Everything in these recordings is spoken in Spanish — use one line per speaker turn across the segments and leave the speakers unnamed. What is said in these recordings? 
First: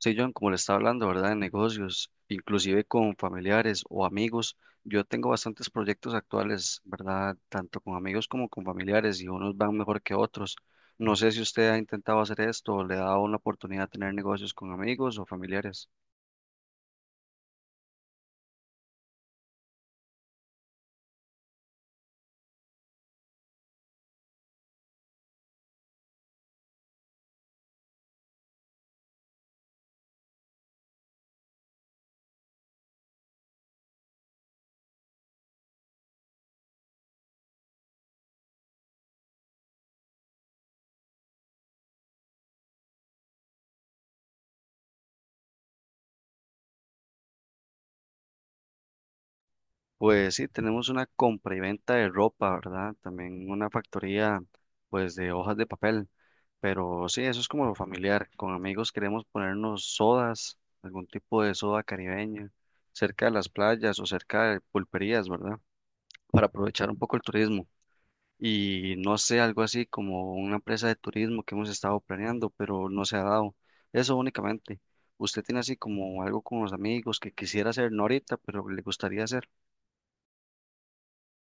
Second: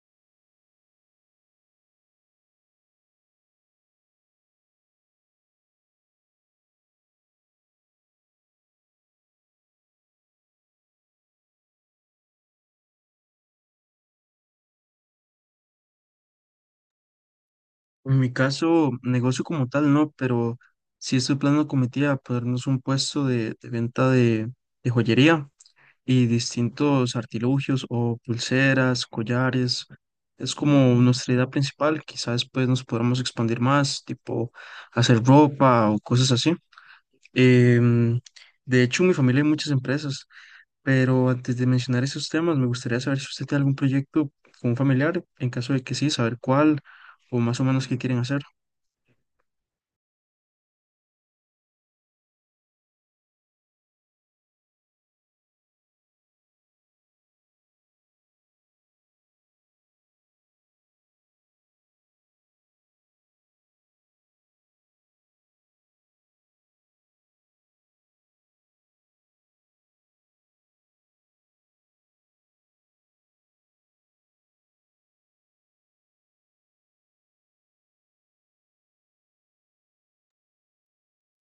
Sí, John, como le estaba hablando, ¿verdad? De negocios, inclusive con familiares o amigos. Yo tengo bastantes proyectos actuales, ¿verdad? Tanto con amigos como con familiares y unos van mejor que otros. No sé si usted ha intentado hacer esto o le ha dado una oportunidad de tener negocios con amigos o familiares.
En mi caso, negocio como tal no, pero sí estoy planeando con mi tía ponernos un puesto de venta de joyería y distintos artilugios o pulseras, collares. Es como nuestra idea principal. Quizás después nos podamos expandir más, tipo hacer ropa o cosas así. Em, de hecho, en mi familia hay muchas empresas, pero antes de mencionar esos temas, me gustaría saber si usted tiene algún proyecto con un familiar, en caso de que sí, saber cuál o más o menos qué quieren hacer.
Pues sí, tenemos una compra y venta de ropa, ¿verdad? También una factoría, pues, de hojas de papel. Pero sí, eso es como lo familiar. Con amigos queremos ponernos sodas, algún tipo de soda caribeña, cerca de las playas o cerca de pulperías, ¿verdad? Para aprovechar un poco el turismo. Y no sé, algo así como una empresa de turismo que hemos estado planeando, pero no se ha dado. Eso únicamente. ¿Usted tiene así como algo con los amigos que quisiera hacer, no ahorita, pero le gustaría hacer?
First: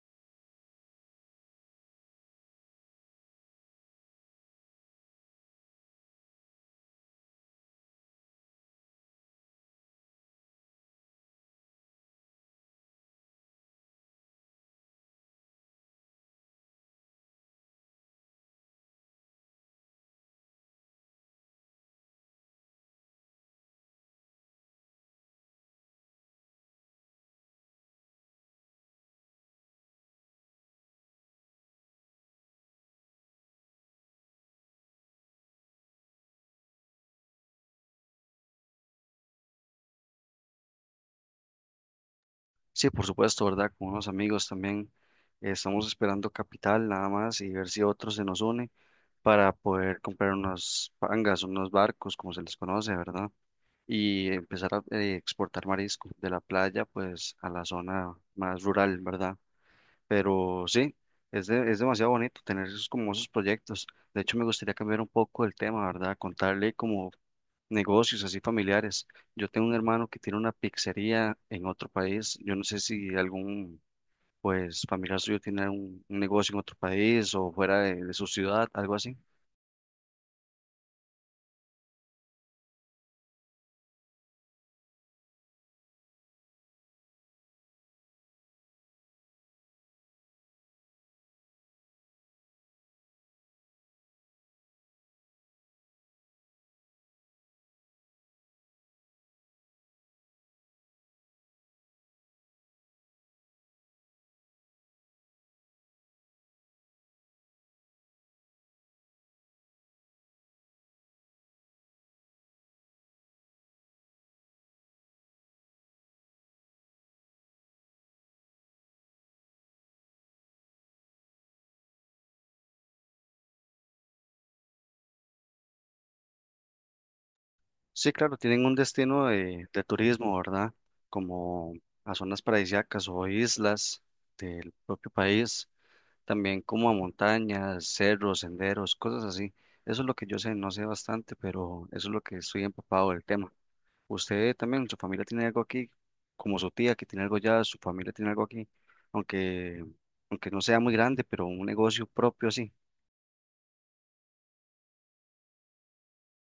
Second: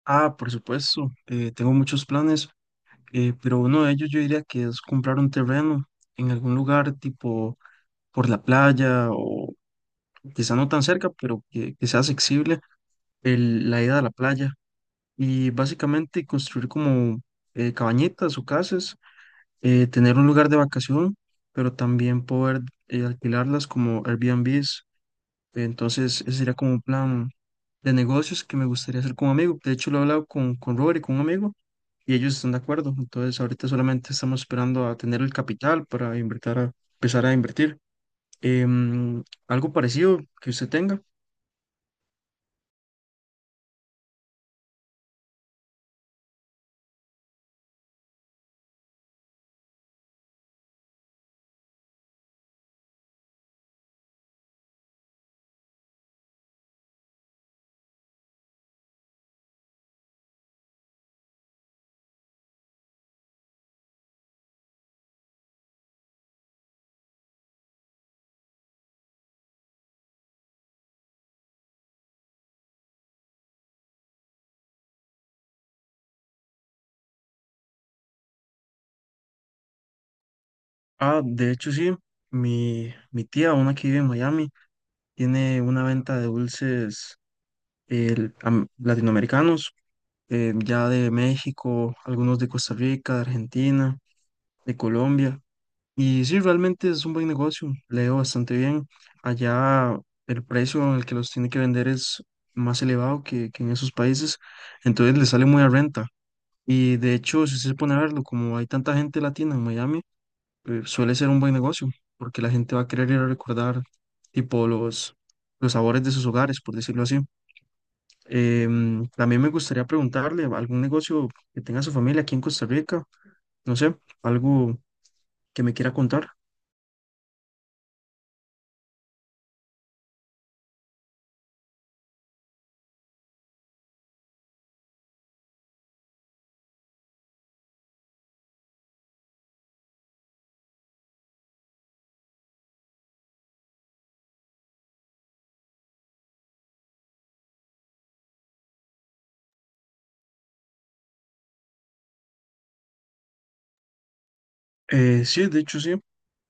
Ah, por supuesto, tengo muchos planes, pero uno de ellos yo diría que es comprar un terreno en algún lugar tipo por la playa o quizá no tan cerca, pero que sea accesible la ida a la playa y básicamente construir como cabañitas o casas, tener un lugar de vacación, pero también poder alquilarlas como Airbnbs. Entonces, ese sería como un plan de negocios que me gustaría hacer con un amigo. De hecho, lo he hablado con Robert y con un amigo y ellos están de acuerdo. Entonces, ahorita solamente estamos esperando a tener el capital para invertir a, empezar a invertir. Algo parecido que usted tenga.
Sí, por supuesto, ¿verdad? Con unos amigos también. Estamos esperando capital nada más y ver si otro se nos une para poder comprar unos pangas, unos barcos, como se les conoce, ¿verdad? Y empezar a exportar marisco de la playa, pues, a la zona más rural, ¿verdad? Pero sí, es demasiado bonito tener esos, como esos proyectos. De hecho, me gustaría cambiar un poco el tema, ¿verdad? Contarle como negocios así familiares. Yo tengo un hermano que tiene una pizzería en otro país. Yo no sé si algún pues familiar suyo tiene un negocio en otro país o fuera de su ciudad, algo así.
Ah, de hecho, sí, mi tía, una que vive en Miami, tiene una venta de dulces latinoamericanos, ya de México, algunos de Costa Rica, de Argentina, de Colombia. Y sí, realmente es un buen negocio, le ha ido bastante bien. Allá el precio en el que los tiene que vender es más elevado que en esos países, entonces le sale muy a renta. Y de hecho, si usted se pone a verlo, como hay tanta gente latina en Miami, suele ser un buen negocio, porque la gente va a querer ir a recordar tipo los sabores de sus hogares, por decirlo así. También me gustaría preguntarle algún negocio que tenga su familia aquí en Costa Rica, no sé, algo que me quiera contar.
Sí, claro, tienen un destino de turismo, ¿verdad? Como a zonas paradisíacas o islas del propio país, también como a montañas, cerros, senderos, cosas así. Eso es lo que yo sé, no sé bastante, pero eso es lo que estoy empapado del tema. Usted también, su familia tiene algo aquí, como su tía que tiene algo allá, su familia tiene algo aquí, aunque, aunque no sea muy grande, pero un negocio propio así.
Sí, de hecho sí.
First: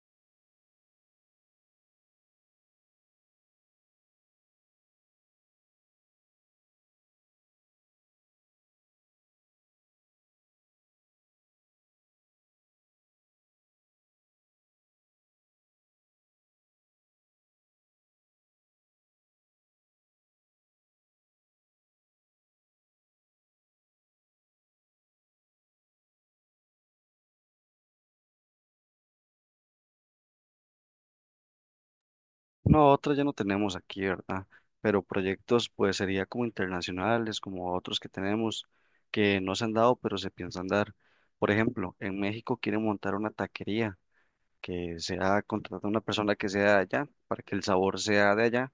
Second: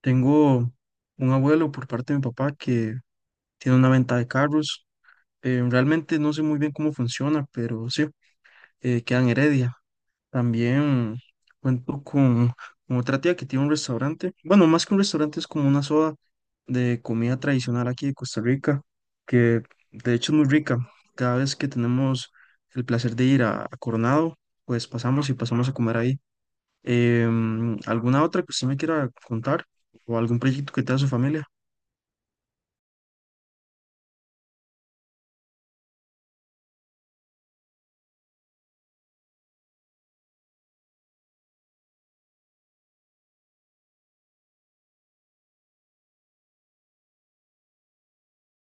Tengo un abuelo por parte de mi papá que tiene una venta de carros. Realmente no sé muy bien cómo funciona, pero sí, queda en Heredia. También cuento con otra tía que tiene un restaurante. Bueno, más que un restaurante, es como una soda de comida tradicional aquí de Costa Rica, que de hecho es muy rica. Cada vez que tenemos el placer de ir a Coronado, pues pasamos y pasamos a comer ahí. ¿Alguna otra que usted me quiera contar? ¿O algún proyecto que tenga su familia?
No, otras ya no tenemos aquí, ¿verdad? Pero proyectos, pues sería como internacionales, como otros que tenemos que no se han dado, pero se piensan dar. Por ejemplo, en México quieren montar una taquería que sea contratar a una persona que sea de allá para que el sabor sea de allá,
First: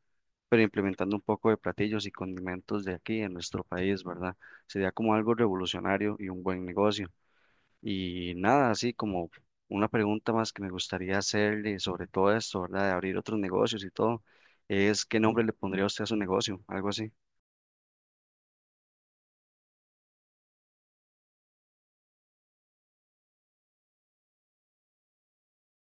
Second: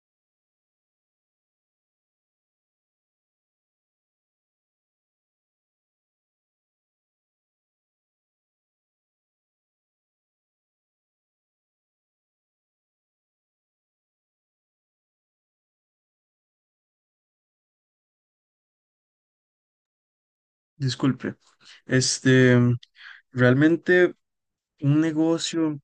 pero implementando un poco de platillos y condimentos de aquí en nuestro país, ¿verdad? Sería como algo revolucionario y un buen negocio. Y nada, así como una pregunta más que me gustaría hacerle sobre todo esto, ¿verdad? De abrir otros negocios y todo, es ¿qué nombre le pondría usted a su negocio? Algo así.
Disculpe, este, realmente un negocio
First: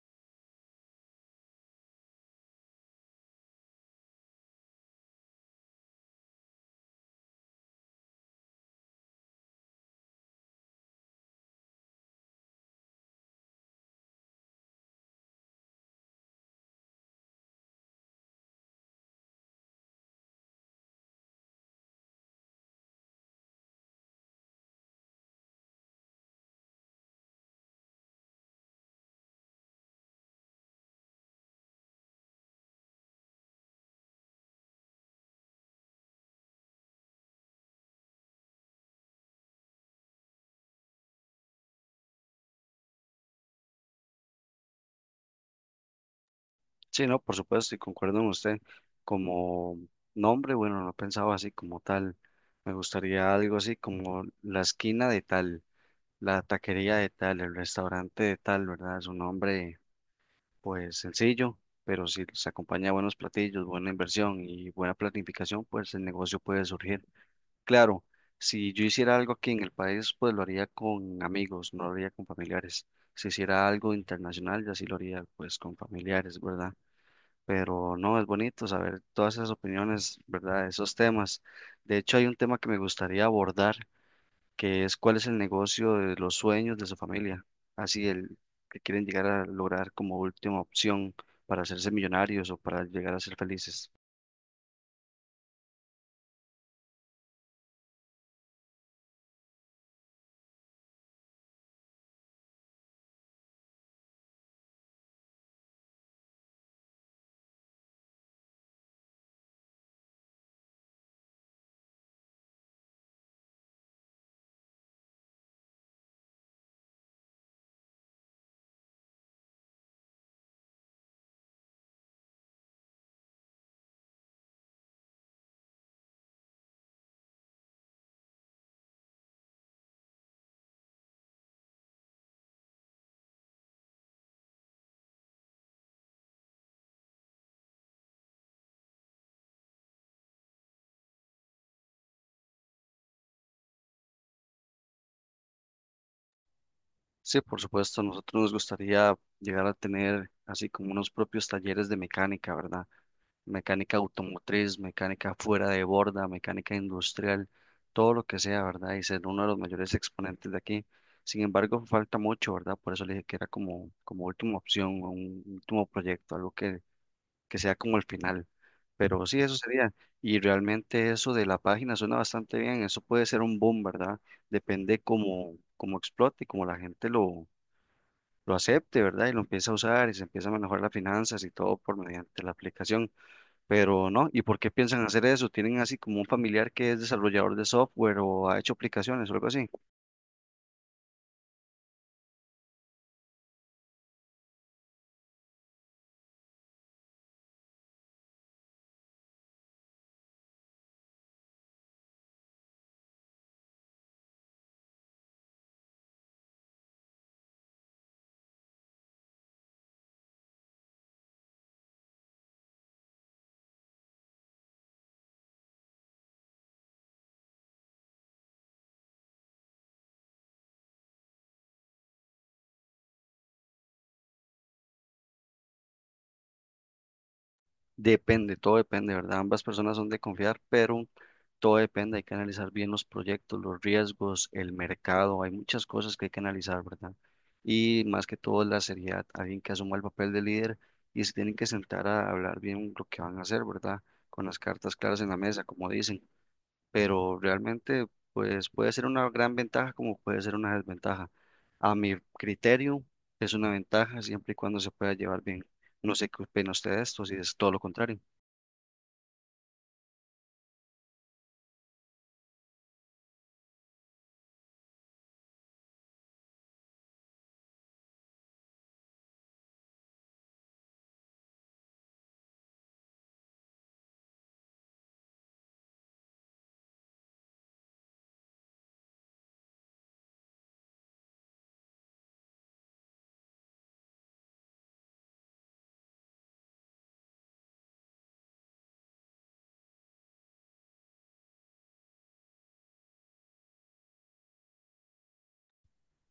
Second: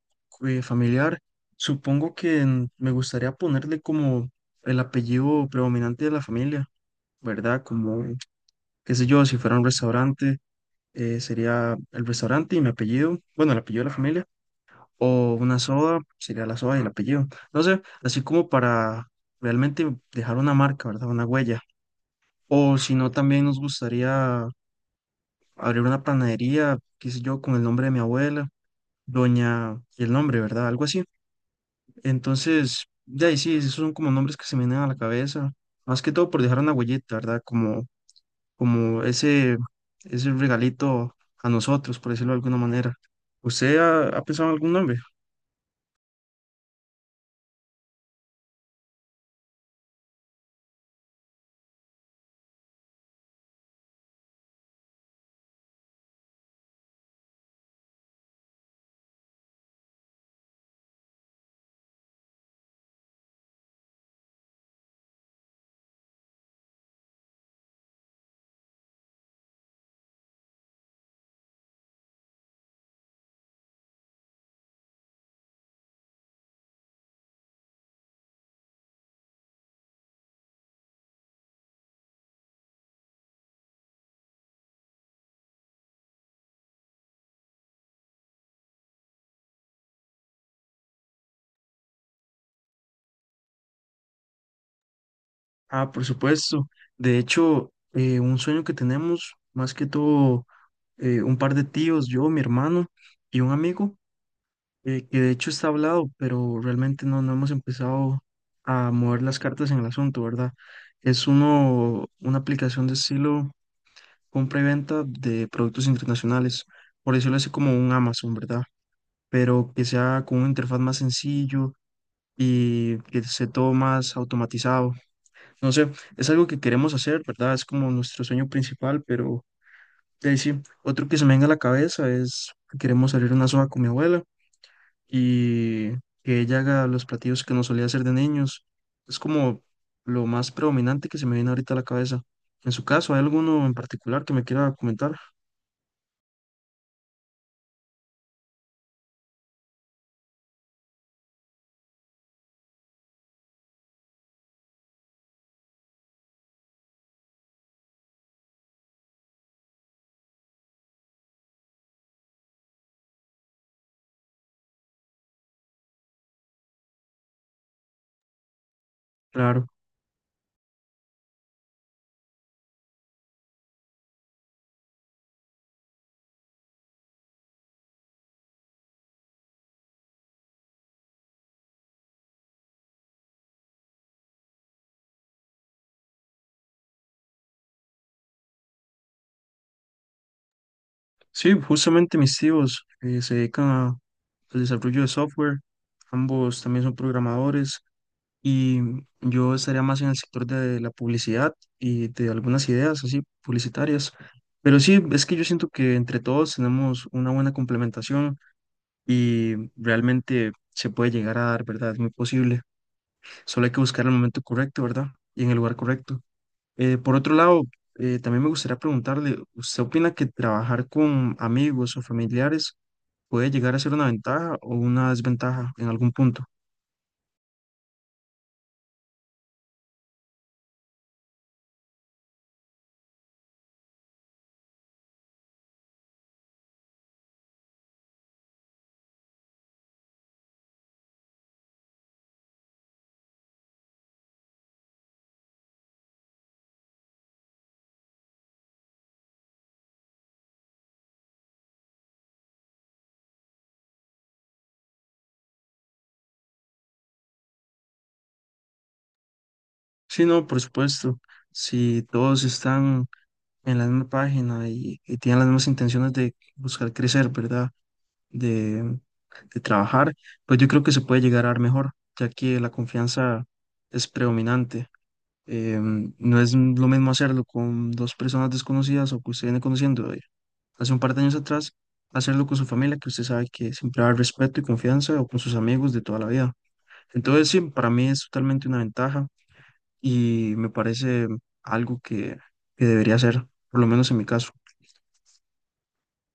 familiar, supongo que me gustaría ponerle como el apellido predominante de la familia, ¿verdad? Como, qué sé yo, si fuera un restaurante, sería el restaurante y mi apellido, bueno, el apellido de la familia, o una soda, sería la soda y el apellido, no sé, así como para realmente dejar una marca, ¿verdad? Una huella. O si no, también nos gustaría abrir una panadería, qué sé yo, con el nombre de mi abuela, doña y el nombre, ¿verdad? Algo así. Entonces, de ahí sí, esos son como nombres que se me vienen a la cabeza, más que todo por dejar una huellita, ¿verdad? Como, como ese, ese regalito a nosotros, por decirlo de alguna manera. ¿Usted ha pensado en algún nombre?
Sí, no, por supuesto, y concuerdo con usted. Como nombre, bueno, no pensaba así como tal. Me gustaría algo así como la esquina de tal, la taquería de tal, el restaurante de tal, ¿verdad? Es un nombre, pues sencillo, pero si se acompaña a buenos platillos, buena inversión y buena planificación, pues el negocio puede surgir. Claro, si yo hiciera algo aquí en el país, pues lo haría con amigos, no lo haría con familiares. Si hiciera algo internacional, ya sí lo haría pues con familiares, ¿verdad? Pero no, es bonito saber todas esas opiniones, ¿verdad? Esos temas. De hecho, hay un tema que me gustaría abordar, que es cuál es el negocio de los sueños de su familia, así el que quieren llegar a lograr como última opción para hacerse millonarios o para llegar a ser felices.
Ah, por supuesto. De hecho, un sueño que tenemos, más que todo, un par de tíos, yo, mi hermano y un amigo que de hecho está hablado, pero realmente no hemos empezado a mover las cartas en el asunto, ¿verdad? Es uno, una aplicación de estilo compra y venta de productos internacionales, por decirlo así como un Amazon, ¿verdad? Pero que sea con una interfaz más sencillo y que esté todo más automatizado. No sé, es algo que queremos hacer, ¿verdad? Es como nuestro sueño principal, pero de ahí sí, otro que se me venga a la cabeza es que queremos salir a una soga con mi abuela y que ella haga los platillos que no solía hacer de niños. Es como lo más predominante que se me viene ahorita a la cabeza. En su caso, ¿hay alguno en particular que me quiera comentar?
Sí, por supuesto, a nosotros nos gustaría llegar a tener así como unos propios talleres de mecánica, ¿verdad? Mecánica automotriz, mecánica fuera de borda, mecánica industrial, todo lo que sea, ¿verdad? Y ser uno de los mayores exponentes de aquí. Sin embargo, falta mucho, ¿verdad? Por eso le dije que era como última opción, un último proyecto, que sea como el final. Pero sí, eso
Claro.
sería. Y realmente eso de la página suena bastante bien. Eso puede ser un boom, ¿verdad? Depende cómo explote y cómo la gente lo acepte, ¿verdad? Y lo empieza a usar y se empieza a manejar las finanzas y todo por mediante la aplicación. Pero no, ¿y por qué piensan hacer eso? ¿Tienen así como un familiar que es desarrollador de software o ha hecho aplicaciones o algo así?
Sí, justamente mis tíos se dedican al desarrollo de software. Ambos también son programadores y yo estaría más en el sector de la publicidad y de algunas ideas así publicitarias. Pero sí, es que yo siento que entre todos tenemos una buena complementación y realmente se puede llegar a dar, ¿verdad? Es muy posible. Solo hay que buscar el momento correcto, ¿verdad? Y en el lugar correcto. Por otro lado, también me gustaría preguntarle, ¿usted opina que trabajar con amigos o familiares puede llegar a ser una ventaja o una desventaja en algún punto?
Depende, todo depende, ¿verdad? Ambas personas son de confiar, pero todo depende. Hay que analizar bien los proyectos, los riesgos, el mercado. Hay muchas cosas que hay que analizar, ¿verdad? Y más que todo la seriedad, alguien que asuma el papel de líder y se tienen que sentar a hablar bien lo que van a hacer, ¿verdad? Con las cartas claras en la mesa, como dicen, pero realmente pues puede ser una gran ventaja como puede ser una desventaja. A mi criterio es una ventaja siempre y cuando se pueda llevar bien. No sé qué opina usted de esto, si es todo lo contrario.
Sí, no, por supuesto. Si todos están en la misma página y tienen las mismas intenciones de buscar crecer, ¿verdad? De trabajar, pues yo creo que se puede llegar a dar mejor, ya que la confianza es predominante. No es lo mismo hacerlo con dos personas desconocidas o que usted viene conociendo de hace un par de años atrás, hacerlo con su familia, que usted sabe que siempre va a haber respeto y confianza, o con sus amigos de toda la vida. Entonces, sí, para mí es totalmente una ventaja y me parece algo que debería ser, por lo menos en mi caso.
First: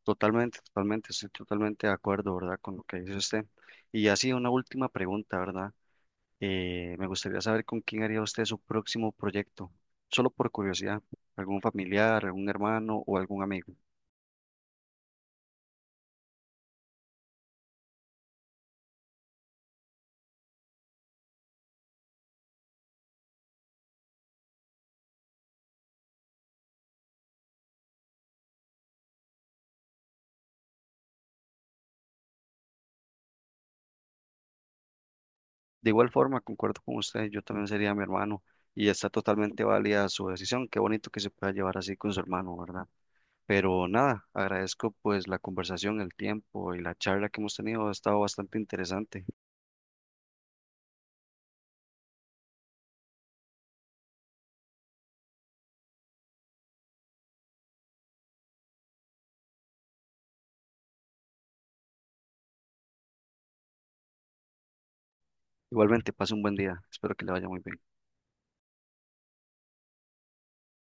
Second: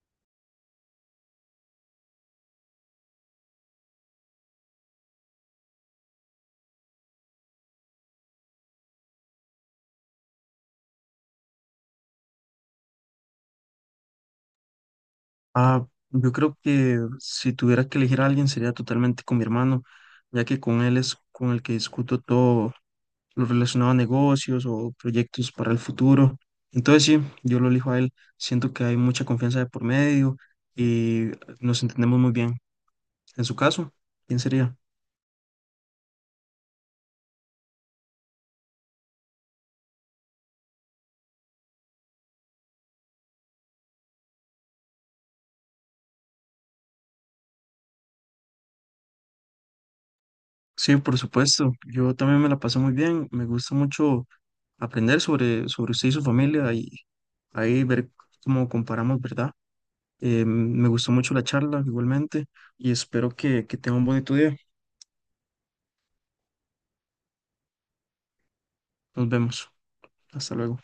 Totalmente, totalmente, estoy totalmente de acuerdo, ¿verdad? Con lo que dice usted. Y así una última pregunta, ¿verdad? Me gustaría saber con quién haría usted su próximo proyecto, solo por curiosidad, algún familiar, algún hermano o algún amigo.
Ah, yo creo que si tuviera que elegir a alguien sería totalmente con mi hermano, ya que con él es con el que discuto todo lo relacionado a negocios o proyectos para el futuro. Entonces sí, yo lo elijo a él. Siento que hay mucha confianza de por medio y nos entendemos muy bien. En su caso, ¿quién sería?
De igual forma, concuerdo con usted, yo también sería mi hermano y está totalmente válida su decisión. Qué bonito que se pueda llevar así con su hermano, ¿verdad? Pero nada, agradezco pues la conversación, el tiempo y la charla que hemos tenido. Ha estado bastante interesante.
Sí, por supuesto. Yo también me la paso muy bien. Me gusta mucho aprender sobre, sobre usted y su familia y ahí ver cómo comparamos, ¿verdad? Me gustó mucho la charla igualmente y espero que tenga un bonito día.
Igualmente, pase un buen día. Espero que le vaya muy bien.
Nos vemos. Hasta luego.